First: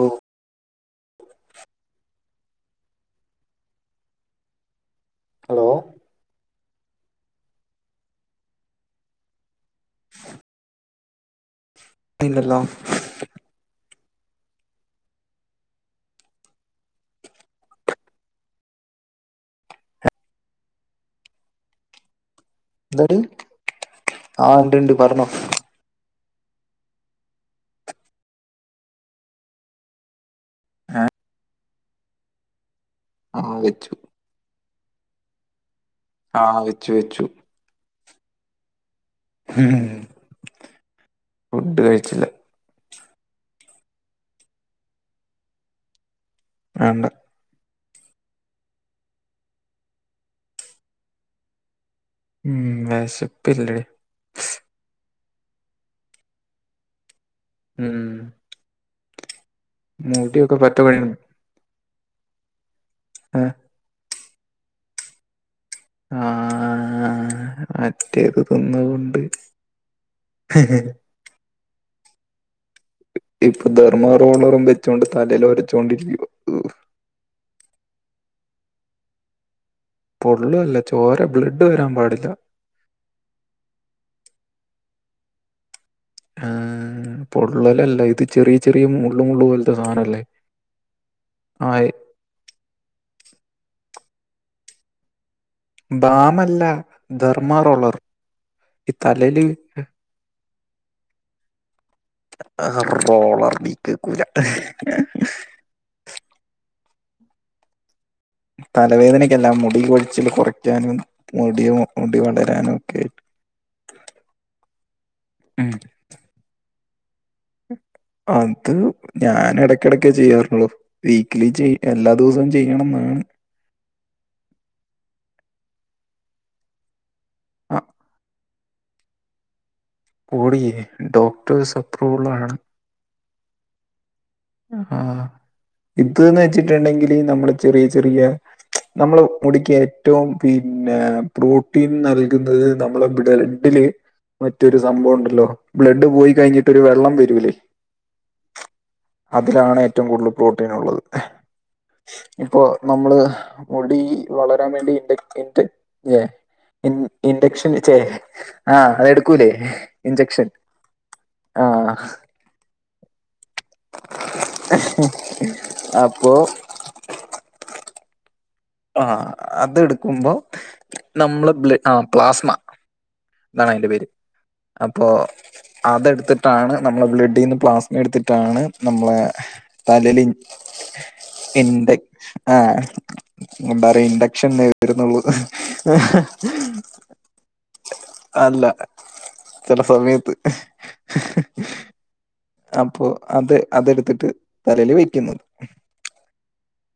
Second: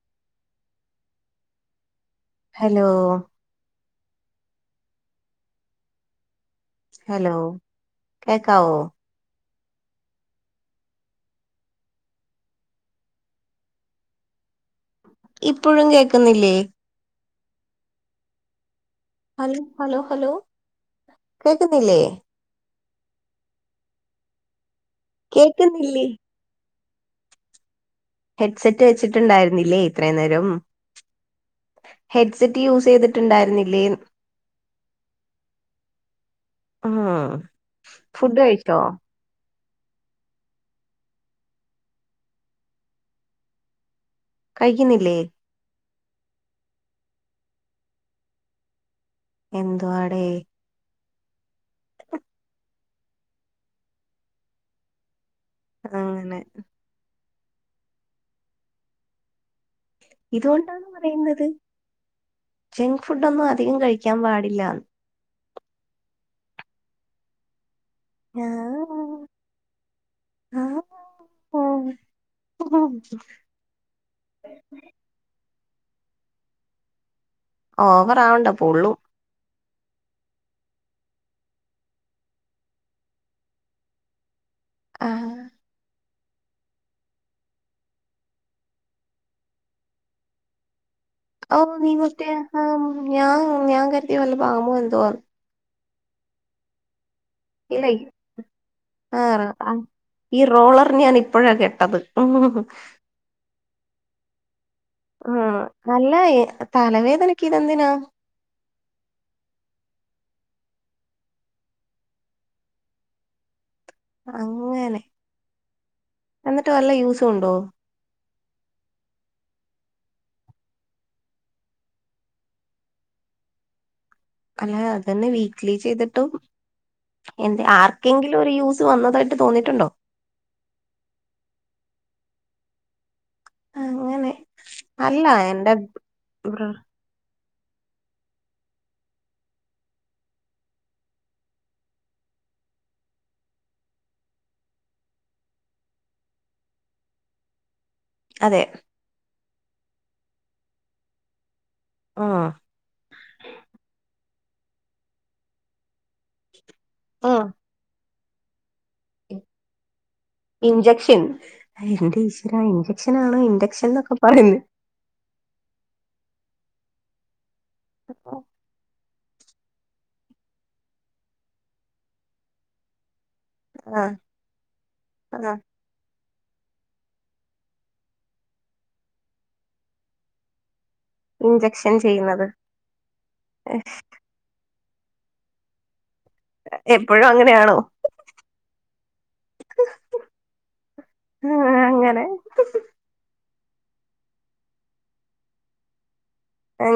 ഓ hello.. hello hello കേക്കാവോ.. [inaudible] ത്തില്ലല്ലോ.. ഇപ്പോഴും കേക്കുന്നില്ലേ.. ഹൽ, ഹലോ, ഹലോ, കേക്കുന്നില്ലേ.. ന്തടി. ആഹ് ണ്ട് ണ്ട്. പർണോ.. കേക്ന്നില്ലേ.. ഹെഡ്സെറ്റ് വെച്ചിട്ട്ണ്ടായിരുന്നില്ലേ. ഇത്ര നേരം. ഏ ഹെഡ്സെറ്റ് യൂസ് യ്തി ആ വെച്ചു ട്ട്ണ്ടാര്ന്നില്ലേന്ന്.. ആ വെച്ചു ഉം വെച്ചു ഫുഡ് കയിച്ചോ.. മ്മ്ഹ്. ഫുഡ് കഴിച്ചില്ല.. കയിക്ന്നില്ലേ.. ആണ്ട്.. എന്തുവാടേ.. [inaudible] മ്മ്ഹ് വെഷപ്പില്ലേ.. ആഹ് അങ്ങനെ.. ഉം.. മുടിയൊക്കെ പറ്റ ഇതുകൊണ്ടാണ്. കഴിയണം പറയുന്നത് ജങ്ക് ഫുഡോന്നും. അധികം കഴിക്കാൻ പാടില്ലന്ന്.. ആ ആ ആ ആ ആ മറ്റേത് ആ തിന്ന്കൊണ്ട്.. [inaudible] ഇപ്പ ധർമ്മറോളറും. വെച്ചോണ്ട് തലയൊരചൊണ്ടിരിക്യ.. ഓവറാവണ്ട. പോള്ളൂ.. പൊള്ളുല്ല. ചോര ബ്ലഡ് വരാൻ പാടില്ല.. ആ ആ ആ.. ആ. ആ പൊള്ളലല്ല. ഇത് ചെറിയ ചെറിയ. മുള്ള്. മുള്ള് പോൽത്തെ സാധനല്ലേ.. ഓ. ആ നീ. മുട്ടിയേ. ഞാൻ ഞാൻ കരുതിയ. വല്ല ബാമോ എന്തോ.. ബാമല്ല ഇല്ലേ ധർമാറോളർ ഈ ആ തലേല് ആ ഈ റോളർ ഞാൻ ഇപ്പോഴാണ് കെട്ടത് ആറോളർ നീ കേക്കൂല ഉം അല്ല തലവേദനക്ക് ഇതെന്തിനാ തലവേദനക്കല്ല മുടി കൊഴിച്ചിൽ കുറയ്ക്കാനും മുടി മുടി വളരാനും ഒക്കെ അങ്ങനെ ഉം. എന്നിട്ട് വല്ല യൂസു ഉണ്ടോ അത് ഞാനെടക്കെടക്കെ ചെയ്യാറുള്ളു വീക്കലി ചെയ്യും എല്ലാ ദിവസവും ചെയ്യണംന്നാണ് അല്ല അതെ വീക്ക്ലി ചെയ്തിട്ടും എ ആ ആർക്കെങ്കിലും യൂസ് വന്നതായിട്ട് തോന്നിട്ടുണ്ടോ പൊടിയെ ഡോക്ടേഴ്സ് അപ്രൂവുള്ളതാണ് അങ്ങനെ ആ അല്ല എന്റെ ഇത് ന്ന് ബ്ര വെച്ചിട്ടുണ്ടെങ്കില് നമ്മള് ചെറിയ ചെറിയ നമ്മളെ മുടിക്ക് ഏറ്റവും പിന്നെ പ്രോട്ടീൻ നൽകുന്നത് നമ്മളെ ബ്ലഡില് മറ്റൊരു സംഭവം ഉണ്ടല്ലോ ബ്ലഡ് പോയി കഴിഞ്ഞിട്ട് ഒരു വെള്ളം വരൂല്ലേ അതെ അതിലാണ് ഏറ്റവും കൂടുതൽ പ്രോട്ടീൻ ഉള്ളത് ഉം ഇപ്പോ നമ്മള് മുടി വളരാൻ വേണ്ടി ഇ ഇ ഉം ഇൻഡക്ഷൻ ചെ ആഹ് അതെടുക്കൂലേ ഇഞ്ചക്ഷൻ ആഹ് ഇ ഇൻചക്ഷൻ ആണ് ഇൻചക്ഷൻ നൊക്കെ പറയുന്നത് അപ്പോ എപ്പോ ആഹ് അതെടുക്കുമ്പോ നമ്മള് ബ്ല ആ പ്ലാസ്മ ഇതാണ് അയ്ന്റെ ആ പേര് അപ്പൊ ആ അതെടുത്തിട്ടാണ് നമ്മളെ ബ്ലഡിൽന്ന് പ്ലാസ്മ എടുത്തിട്ടാണ് നമ്മളെ തലല് ഇഞ്ചക്ഷൻ എന്റെ ചെയ്യുന്നത് ആഹ് ന്താറ ഇൻഡക്ഷൻ വരുന്നുള്ളൂ എപ്പോഴും അങ്ങനെയാണോ അല്ല ചില സമയത്ത് അങ്ങനെ അപ്പോ അത് അതെടുത്തിട്ട് തലേൽ വെക്കുന്നത്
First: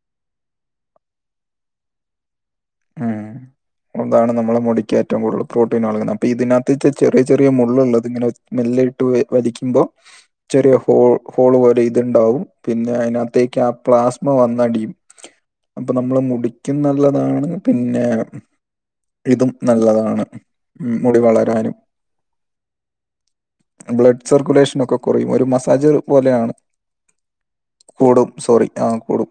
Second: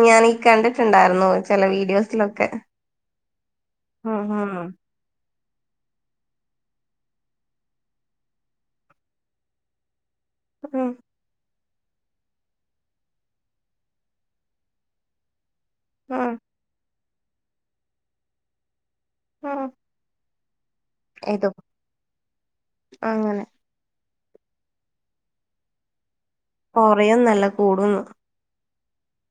ഞാൻ ഈ കണ്ടിട്ടുണ്ടായിരുന്നു ചില വീഡിയോസിലൊക്കെ ഉം ഉം അന്താണ് ഉം നമ്മളെ മുടിക്ക ഏറ്റവും കൂടുതൽ പ്രോട്ടീൻ ആളുന്നത് അപ്പൊ ഇതിനകത്ത ചെറിയ ചെറിയ മുളള് ഉള്ളത് ഇങ്ങനെ മെല്ല ഇട്ട് വലിക്കുമ്പ ചെറിയ ഉം ഹോൾ ഹോള് പോലെ ഇതുണ്ടാവും പിന്നെ അതിനകത്തേക്ക് ആ പ്ലാസ്മ വന്നടിയും അപ്പൊ നമ്മള് ഉം മുടിക്കും നല്ലതാണ് പിന്നെ ഇതും ഉം നല്ലതാണ് ഉം മുടി ഏതോ വളരാനും അങ്ങനെ ബ്ലഡ് സർക്കുലേഷനൊക്കെ കുറയും ഒരു മസാജ് പോലെയാണ് കൊറയും നല്ല കൂടുംന്ന് കൂടും സോറി ആഹ് കൂടും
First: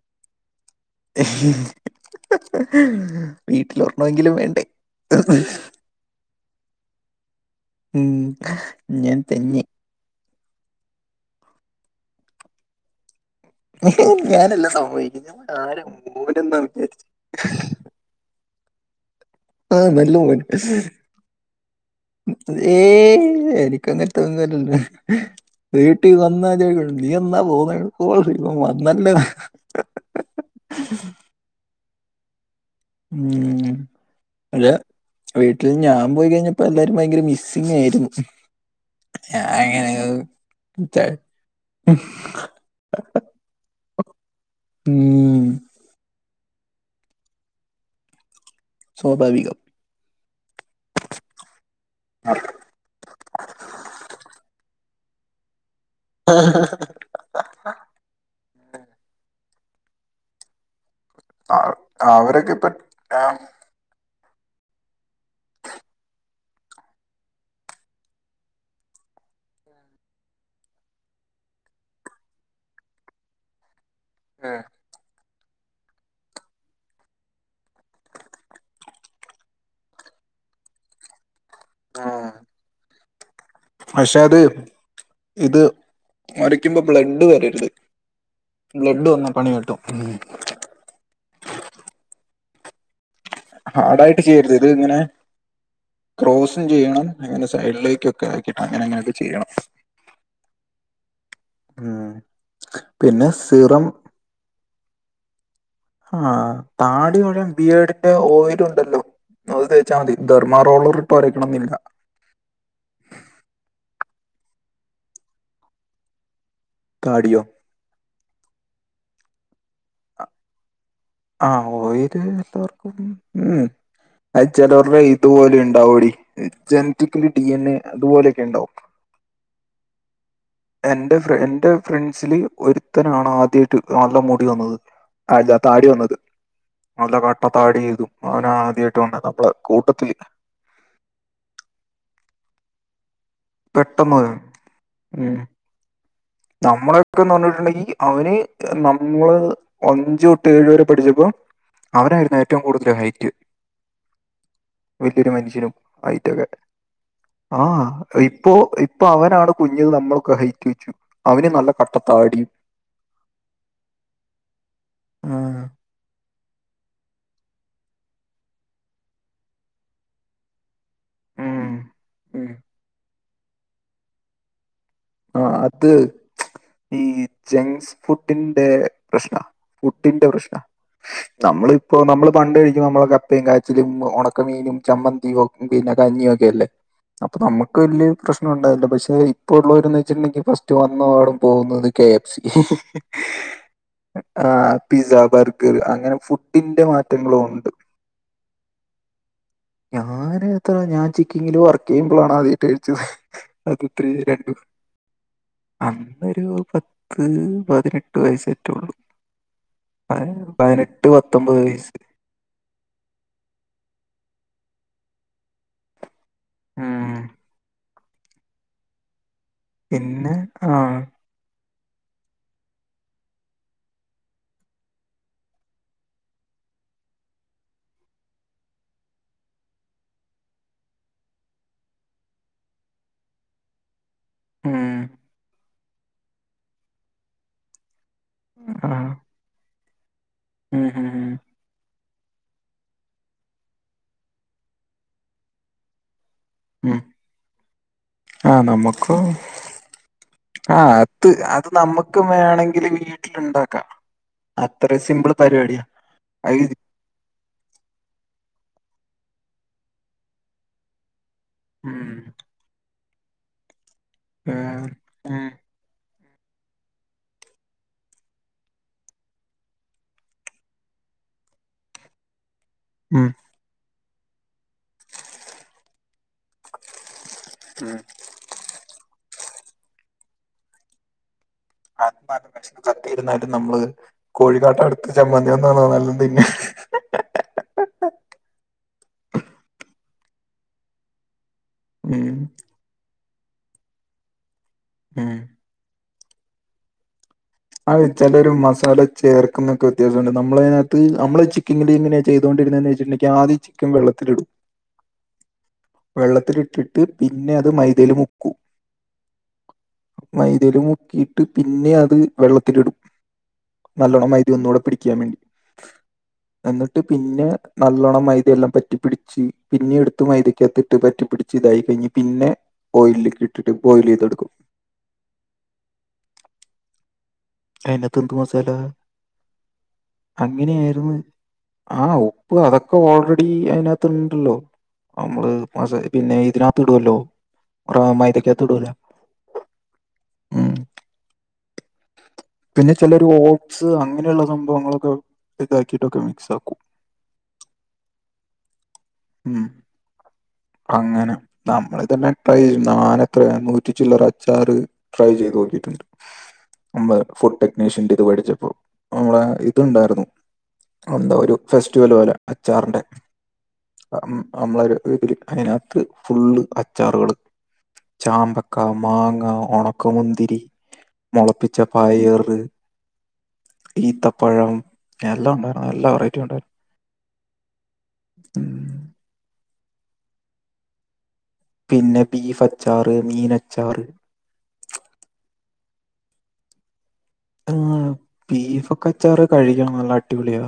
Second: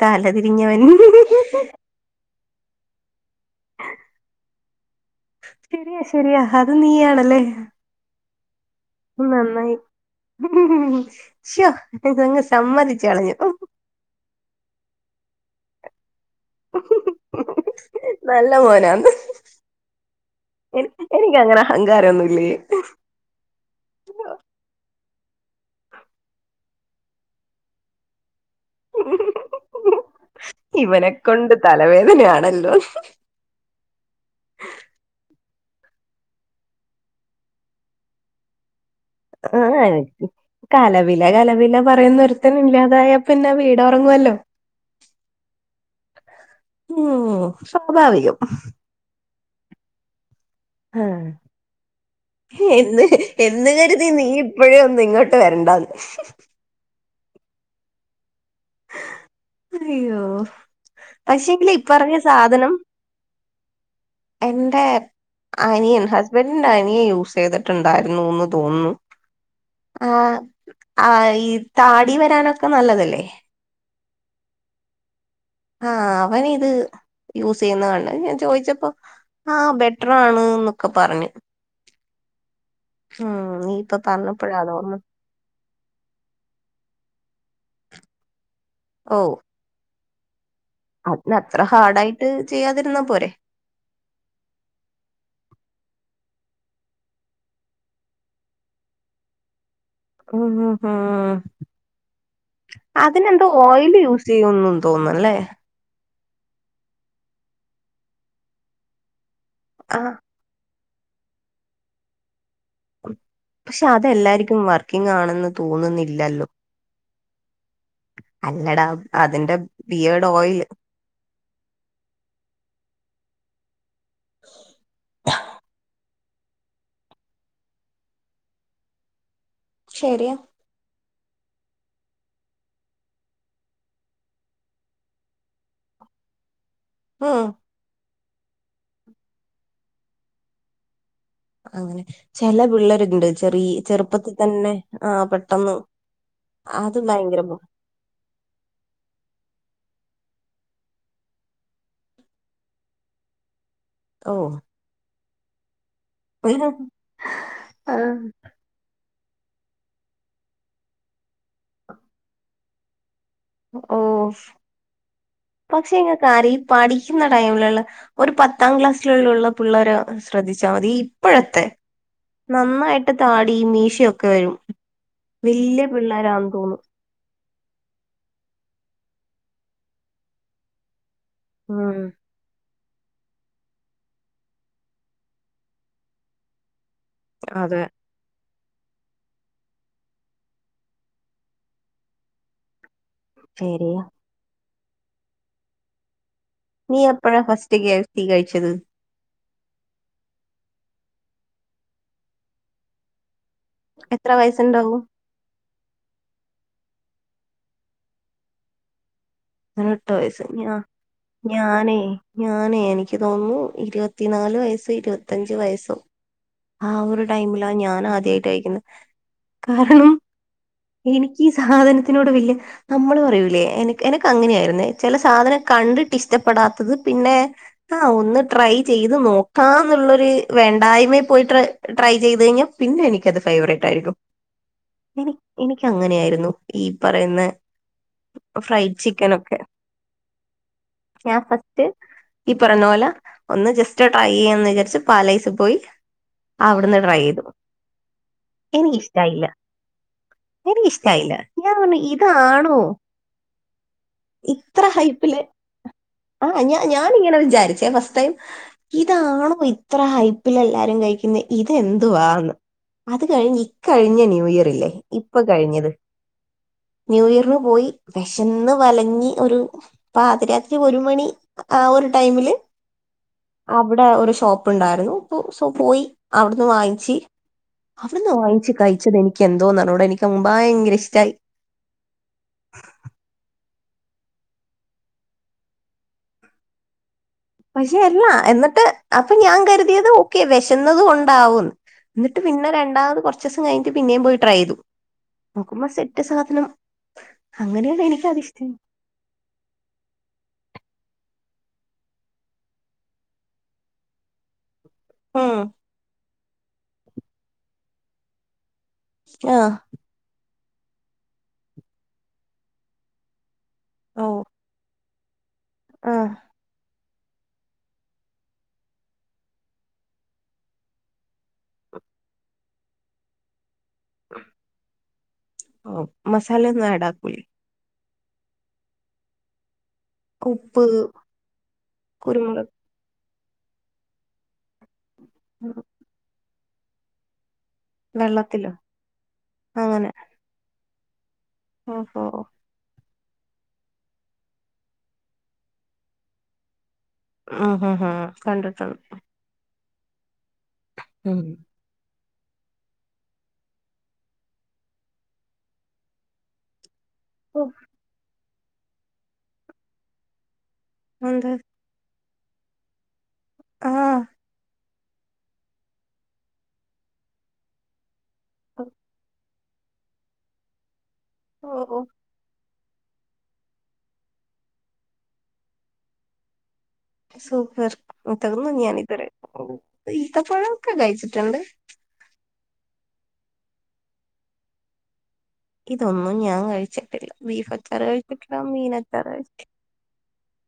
തല തിരിഞ്ഞവൻ വീട്ടില് ഒർണമെങ്കിലും വേണ്ടേ ശരിയാ ശരിയാ അത് നീ ആണല്ലേ ഉം ഞാൻ തന്നെ നന്നായി ശ്യോ ഇതങ്ങ് സമ്മതിച്ച് കളഞ്ഞു ഞാനെല്ലാം സംഭവിക്കുന്ന ആര നല്ല മോനാന്ന് ആ നല്ല മോൻ എനിക്കങ്ങനെ അഹങ്കാരം ഒന്നുമില്ലേ ഏയ് എനിക്കങ്ങനെ തോന്നലല്ലോ വീട്ടി വന്ന നീ എന്നാ പോകുന്ന [unintelligible] ഇവനെ കൊണ്ട് തലവേദനയാണല്ലോ ഉം അല്ല വീട്ടിൽ ഞാൻ പോയി കഴിഞ്ഞപ്പോ എല്ലാരും ഭയങ്കര മിസ്സിങ്ങായിരുന്നു. ഏഹ് ച- കലപില കലപില പറയുന്നൊര്ത്തന്ല്ലാതായ പിന്നെ ആ വീടൊറങ്ങോല്ലോ ഉം ഉം സ്വാഭാവികം സ്വാഭാവികം ആഹ് ന്ന എന്ന് എന്ന് കരുതി നീ ഇപ്പഴേ ഒന്ന് ഇങ്ങോട്ട് വരെണ്ടാന്ന് ആഹ് അയ്യോ പക്ഷെങ്കില് ഇ പ്പറഞ്ഞ സാധനം ആഹ് എന്റേ അനിയൻ ഹസ്ബൻഡിന്റെ അനിയെ യൂസയ്തിട്ടുണ്ടായിരുന്നുന്ന് തോന്നുന്നു ആഹ് ആ ഈ താടി വരാനൊക്കെ നല്ലതല്ലേ ആഹ് ആഹ് അവനിത് യൂസീയ്യ്ന്നത് കണ്ട് ഞാൻ ചോദിച്ചപ്പോ ആഹ് ബെറ്ററാണ്ന്നൊക്കെ പറഞ്ഞു ആഹ് ഉം നീ ഇപ്പൊ പക്ഷെ അത് പറഞ്ഞപ്പഴാ അതോർമ്മ ഇത് മറിക്കുമ്പോ ബ്ലഡ് വരരുത് ബ്ലഡ് വന്നാ പണി കിട്ടും അപ്പൊ അത്ര ഹാർഡായിട്ട് ചെയ്യാതിരുന്നാ പോരെ ഹാടായിട്ട് ചെയ്യരുത് ഇത്ങ്ങനെ ക്രോസും ചെയ്യണം അങ്ങനെ സൈഡിലേക്കൊക്കെ ആക്കിട്ടങ്ങനെങ്ങനൊക്കെ ചെയ്യണം. ഉം ഹു ഹാ ഉം പിന്നെ അതിനെന്തോ സിറം ഓയിൽ യൂസീയ്യുന്ന് തോന്നുംല്ലേ ആഹ് താടി മുഴൻ ബിയേർഡിന്റെ ഓയിലുണ്ടല്ലോ അത് തേച്ചാ ആഹ് മതി. ധർമാറോളർ ഇട്ട് ഒരയ്ക്കണന്നില്ല. പക്ഷെ അതെല്ലാര്ക്കും വർക്കിംഗാണെന്ന് തോന്നുന്നില്ലല്ലോ താടിയോ അല്ലടാ അതിന്റെ ബിയേർഡ് ഓയില് ആ ഓയില് എല്ലാർക്കും ഉം അത് ചെലോരുടെ ഇതുപോലെണ്ടാവൊടി ജനറ്റിക്കീല് ഡി എൻ എ അതുപോലോക്കെണ്ടാവും. ശരിയ എന്റെ എന്റെ ഫ്രണ്ട്സില് ഒരുത്തനാണാദ്യായിട്ട് നല്ല മുടി വന്നത്. അതെ താടി വന്നത് നല്ല ഉം കട്ടത്താടീയ്തു അവനാദ്യായിട്ട് വന്നത് നമ്മളെ കൂട്ടത്തില് അങ്ങനെ ചെല പിള്ളേരുണ്ട് ചെറിയ പെട്ടെന്ന് ചെറുപ്പത്തിൽ തന്നെ ആ പെട്ടെന്ന് അത് നമ്മളൊക്കെന്ന് ഭയങ്കര ബു പറഞ്ഞിട്ടുണ്ടെങ്കി അവന് നമ്മള് അഞ്ച് തൊട്ട് ഏഴു വരെ പഠിച്ചപ്പോ അവനായിരുന്നു ഏറ്റവും കൂടുതല് ഹൈറ്റ് ഓഹ് വലിയൊരു മനുഷ്യനും ഹൈറ്റൊക്കെ ആ ഇ ആഹ് ഇപ്പൊ ഇപ്പൊ അവനാണ് കുഞ്ഞത് നമ്മളൊക്കെ ഹൈറ്റ് വെച്ചു. അവന് നല്ല കട്ടത്താടിം ഓ ഉം. പക്ഷെ ങ്ങൾക്കറി പഠിക്കുന്ന ടൈമിലുള്ള ഒരു പത്താം ക്ലാസ്സിലുള്ള ഉള്ള പിള്ളേരെ ശ്രദ്ധിച്ചാൽ മതി ഇപ്പോഴത്തെ ഉം. നന്നായിട്ട് താടിം മീശൊക്കെ വരും ആഹ് വല്യ അത് പിള്ളേരാന്ന് തോന്നും ഈ ജങ്ക്സ് ഫുഡിന്റെ പ്രശ്ന ഫുഡിന്റെ പ്രശ്ന നമ്മള ഇപ്പോ ഉം നമ്മള് പണ്ട് കഴിക്കുമ്പോ നമ്മെ കപ്പയും കാച്ചിലും ഉണക്കമീനും ചമ്മന്തിയും പിന്നെ കഞ്ഞിയും ഒക്കെ അല്ലേ അപ്പൊ നമുക്ക് അതെ വലിയ പ്രശ്നം ഉണ്ടാവില്ല പക്ഷെ ഇപ്പ ഉള്ള ഇപ്പ എന്നാ വെച്ചട്ടുണ്ടെങ്കിൽ ഫസ്റ്റ് വന്നപാടും പോകുന്നത് കെ എഫ് സി ശരിയാ ആഹ് പിസ്സ ബർഗർ അങ്ങനെ ഫുഡ് നീ എപ്പഴാ ഫസ്റ്റ് കെ എഫ് സി കഴിച്ചത് ഞാൻ എത്ര ഞാൻ ചിക്കിങ്ങില് വർക്ക് ചെയ്യുമ്പോളാണ് ആദ്യമായിട്ട് കഴിച്ചത് അത ത്തിരി എത്ര രണ്ടു വയസ്സുണ്ടാവും അന്നൊരു പത്ത് പതിനെട്ട് വയസ്സറ്റേള്ളു പതിനെട്ട് വയസ്സ് ഞാ പതിനെട്ട് പത്തൊമ്പത് വയസ്സ് ഞാനേ ഞാനേ എനിക്ക് തോന്നുന്നു ഇരുപത്തിനാല് വയസ്സ ഇരുപത്തയഞ്ച് വയസ്സോ ആ ഉം ഒരു ടൈമിലാ ഞാൻ ആദ്യായിട്ട കഴിക്കുന്ന കാരണം പിന്നെ ആഹ് എനിക്ക് സാധനത്തിനോട് വല്യ നമ്മള് പറയൂലേ എനക്ക് എക്ക് അങ്ങനെയായിരുന്നേ ചില സാധനം കണ്ടിട്ട് ഇഷ്ടപ്പെടാത്തത് പിന്നെ ആ ഒന്ന് ട്രൈ ചെയ്ത് നോക്കാ എന്നുള്ളരു വേണ്ടായ്മ പോയിട്ട് ട്രൈ ചെയ്ത് കഴിഞ്ഞാൽ പിന്നെ എനിക്കത് ഫേവറേറ്റ് ആയിരിക്കും ഉം എനിക്കങ്ങനെയായിരുന്നു ഈ പറയുന്ന ഫ്രൈഡ് ചി ആഹ് ക്കനൊക്കെ ഉം ഉം ഉം ഞാ ഫസ്റ്റ് ഈ പറഞ്ഞ പോലെ ഒന്ന് ജസ്റ്റ് ട്രൈ ചെയ്യന്ന് വിചാരിച്ചു പാലൈസ് പോയി അവിടുന്ന് ഉം ട്രൈ ചെയ്തു ആഹ് നമക്ക എനിക്കിഷ്ടായില്ല ആഹ് അത് എനിക്കിഷ്ടായില്ല അത് ഞാൻ പറഞ്ഞു നമുക്ക് ഇതാണോ വേണമെങ്കില് വീട്ടിലുണ്ടാക്കാം ഇത്ര അത്ര സിമ്പിൾ ഹൈപ്പില് പരിപാടിയാ ആഹ് ഞാ ഞാനിങ്ങനെ വിചാരിച്ചേ ഫസ്റ്റ് ടൈം ഇതാണോ ഇത്ര ഹൈപ്പിൽ എല്ലാരും കഴിക്കുന്ന ഉം ഇതെന്തുവാന്ന് അത് കഴിഞ്ഞ് ഇക്കഴിഞ്ഞ ന്യൂ ഇയർ ഏഹ് ഇല്ലേ ഇപ്പൊ ഉം കഴിഞ്ഞത് ന്യൂ ഇയറിന് പോയി വിഷ ചെന്ന് വലങ്ങി ഒരു പതിരാത്രി ഒരു മണി ആ ഒരു ടൈമില് ഉം അവിടെ ഒരു ഷോപ്പ് ഉണ്ടായിരുന്നു അപ്പൊ സോ പോയി അവിടുന്ന് വാങ്ങിച്ച് ഉം അവിടുന്ന് വാങ്ങിച്ച് കഴിച്ചത് എനിക്ക് എന്തോന്നറിഞ്ഞൂടാ എനിക്ക് ഭയങ്കര ഇഷ്ടമായി ആക്ഷ കത്തിയിരുന്നാലും നമ്മള് കോഴിക്കാട്ട അടുത്ത ചമ്മന്തി ഒന്നാണോ നല്ലതിന്നെ പക്ഷെ അല്ല എന്നിട്ട് അപ്പൊ ഞാൻ കരുതിയത് ഓക്കെ വിശന്നതും കൊണ്ടാവുംന്ന് ഉം എന്നിട്ട് പിന്നെ രണ്ടാമത് കുറച്ച ദിവസം കഴിഞ്ഞിട്ട പിന്നേ പോയി ട്രൈ ചെയ്തു ഉം നോക്കുമ്പ സെറ്റ് സാധനം അങ്ങനെയാണ് അത് ചില ഒരു എനിക്കതിഷ്ടം മസാല ചേർക്കുന്നൊക്കെ വ്യത്യാസമണ്ട് നമ്മളതിനകത്ത് നമ്മൾ ചിക്കിങ്ങില എങ്ങനെ ചെയ്തുകണ്ടിരുന്നതെന്ന് വച്ചിട്ടണ്ടെങ്കിൽ ആദ്യം ചിക്കൻ വെള്ളത്തിലിടും ഉം വെള്ളത്തിലിട്ടിട്ട് പിന്നെ അത് മൈദയിൽ മുക്കും ആഹ് മൈതല മുക്കിയിട്ട് പിന്നെ അത് വെള്ളത്തിലിടും ഓ നല്ലോണം മൈത ഒന്നുടെ പിടിക്കാൻ വേണ്ടി ആഹ് എന്നിട്ട് പിന്നെ നല്ലോണം മൈദെല്ലാം പറ്റിപ്പിടിച്ച് പിന്നെ എടുത്ത് മൈദക്കകത്തിട്ട് പറ്റിപ്പിടി ച ഇതായി കഴിഞ്ഞ് പിന്നെ ഓയിലിക്ക് ഇട്ടിട്ട് ബോയിൽ ചെയ്തെടുക്കും ഓ മസാല ഒന്ന ആഡ് ആക്കൂലെ അയിനകതെന്ത് മസല്ല ഉപ്പ് അങ്ങനെയായിരുന്നു ആ ഉപ്പ് കുരുമുളക് അതൊക് ക്കെ ഓൾറെഡി അതിനകത്ത്ണ്ടല്ലോ നമ്മള് മ സ പിന്നെ ഇതിനകത്ത് ഇടുവല്ലോ പ്ര മൈതക്കാത്ത് വെള്ളത്തിലോ ഇടൂല അങ്ങനെ ഉം ഓഹോ പിന്നെ ചിലര് ഓട്സ് അങ്ങനെയുള്ള സംഭവങ്ങളൊക്കെ ഇതാക്കിട്ടൊക്കെ മിക്സ് ആക്കും ഉം ഹം ഹ കണ്ടിട്ടുണ്ട് ഉം അങ്ങനെ ഉം നമ്മളതന്നെ ട്രൈ ചെയ നാന എത്രയാ നൂറ്റി ചില്ലറ അച്ചാറ് ട്രൈ ചെയ്ത് നോക്കിയിട്ടുണ്ട് നമ്മ ഫുഡ് ടെക്നീഷ്യന്റെ ഇത് പഠിച്ചപ്പോ നമ്മള ഇതുണ്ടായിരുന്നു എന്താ എന്ത് ഒരു ഫെസ്റ്റിവൽ പോലെ അച്ചാറിന്റെ ആഹ് അം മ്മളൊരു ഇതില് അതിനകത്ത് ഫുള്ള് അച്ചാറുകള് ചാമ്പക്ക മാങ്ങ ഉണക്ക മുന്തിരി മുളപ്പിച്ച ഓ ഓ പായറ് ഈത്തപ്പഴം എല്ലാം ഉണ്ടായിരുന്നു എല്ലാ വെറൈറ്റി ഉണ്ടായിരുന്നു സൂപ്പർത്തന്നു ഉം. ഞാൻ ഇതുവരെ ഈത്തപ്പഴമൊക്കെ കഴിച്ചിട്ടുണ്ട് പിന്നെ ബീഫ് അച്ചാറ് മീനച്ചാറ് ഇതൊന്നും ഞാൻ കഴിച്ചിട്ടില്ല ബീഫ് അച്ചാറ് കഴിച്ചിട്ടില്ല മീൻ അച്ചാറ് കഴിച്ചി നല്ല അടിപൊളിയ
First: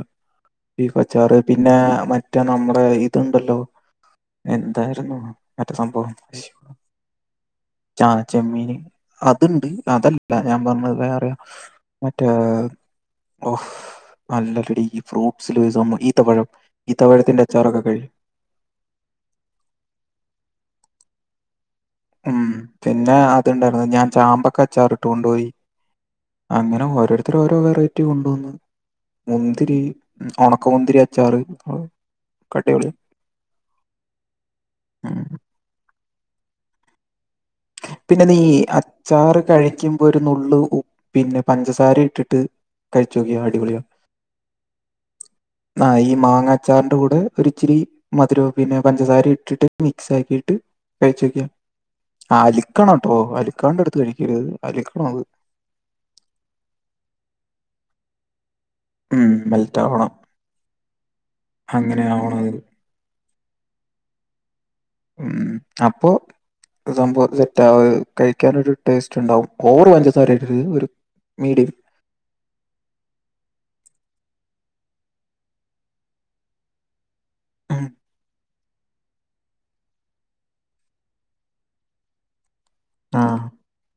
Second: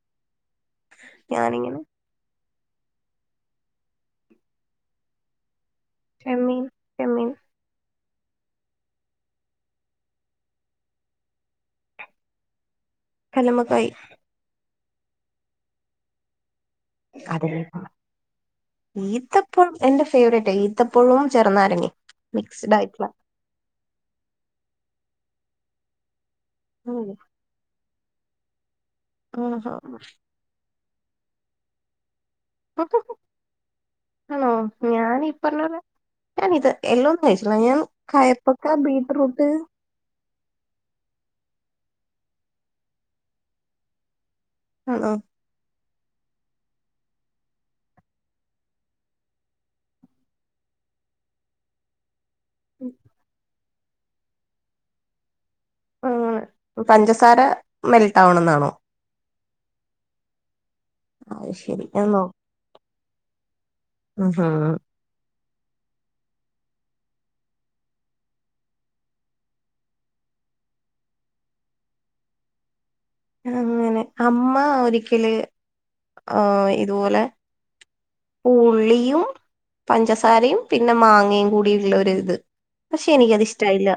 ബീഫ് അച്ചാറ് പിന്നെ ഞാനിങ്ങനെ മ മറ്റേ നമ്മുടെ ഇതുണ്ടല്ലോ എന്തായിരുന്നു മറ്റ സംഭവം ചെമ്മീൻ ചെമ്മീൻ ചാ ചെമ്മീന് അതുണ്ട് അതല്ല ഞാൻ പറഞ്ഞത് വേറെയ മറ്റേ ഓഹ് കല്ലുമ്മക്കായ് അല്ല ഗടി ഈ ഫ്രൂട്ട്സില് ഒരു സംഭവം ഈത്ത പഴം അതെ ഈത്തപ്പഴം എന്റെ ഫേവറേറ്റ് ഈത്തപ്പഴും ചെറുനാരങ്ങേം ഉം പിന്നെ അത്ണ്ടായിരുന്നു ഞാൻ ചാമ്പക്ക അച്ചാറിട്ട് കൊണ്ട്പോയി അങ്ങനെ ഓരോരുത്തർ ഓരോ വെറൈറ്റി കൊണ്ടുവന്ന് ആഹാ മുന്തിരി ഉണക്കമുന്തിരി അച്ചാറ് അടിപൊളി ഹലോ ഞാൻ ഉം. പറഞ്ഞോലെ ഞാനിത് എല്ലാം കഴസ ഞാൻ പിന്നെ നീ കയപ്പക്ക അച്ചാറ് ബീറ്റ്റൂട്ട് കഴിക്കുമ്പോ ഒരു നുള്ള് ഉ പിന്നെ പഞ്ചസാര ഇട്ടിട്ട് കഴിച്ച് നോക്കിയെ അടിപൊളിയ ആണോ ആഹ് ഈ മാങ്ങാച്ചാറിന്റെ കൂടെ ഒരിച്ചിരി മധുരവും പിന്നെ പഞ്ചസാര ഇട്ടിട്ട് മിക്സ് ആക്കിയിട്ട് കഴച്ച് നോക്കിയേ അലിക്കണംട്ടോ അലിക്കാണ്ട് അടുത്ത് കഴിക്കരുത് അലിക്കണം അത് ആഹ് പഞ്ചസാര മെൽട്ട് ആവാണന്നാണോ ഉം മെൽറ്റാവണം അത് ശരി അന്നോ ആവണം അത്. ഉം ഹ് ഉം അപ്പൊ സംഭവ സെറ്റ്അവ കഴിക്കൻ ഒരു ടേസ്റ്റ് ഉണ്ടാവും ഓവറ് പഞ്ചസാര ഇടരുത് മീഡിയം അങ്ങനെ അമ്മ ഒരിക്കല് ആഹ് ഇതുപോലെ ഉം പൂള്ളിയും പഞ്ചസാരയും പിന്നെ മാങ്ങയും കൂടിയുള്ള ഒരു ഇത് പക്ഷെ ആഹ് എനിക്കത് ഇഷ്ടയില്ല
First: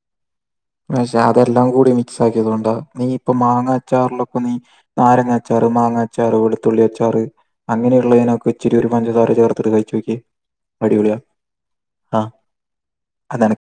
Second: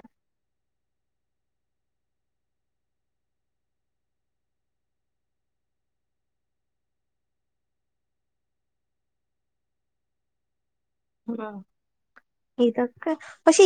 പക്ഷെ അതെല്ലാം കൂടി മിക്സ് ആക്കിയത് കൊണ്ട നീ ഇപ്പ മാങ്ങ അച്ചാറിലൊക്കെ നീ നാരങ്ങാച്ചാറ് മാങ്ങാച്ചാറ് വെളത്തുള്ളി അച്ചാറ് അങ്ങനെയുള്ളതിനൊക്കെ ഇച്ചിരി ഒരു പഞ്ചസാര ചേർത്തിട്ട് കിയ്ച്ചോക്കേ അടിപൊളിയാ ഉം. ആ ഇതൊക്കെ അതാണ് പക്ഷെ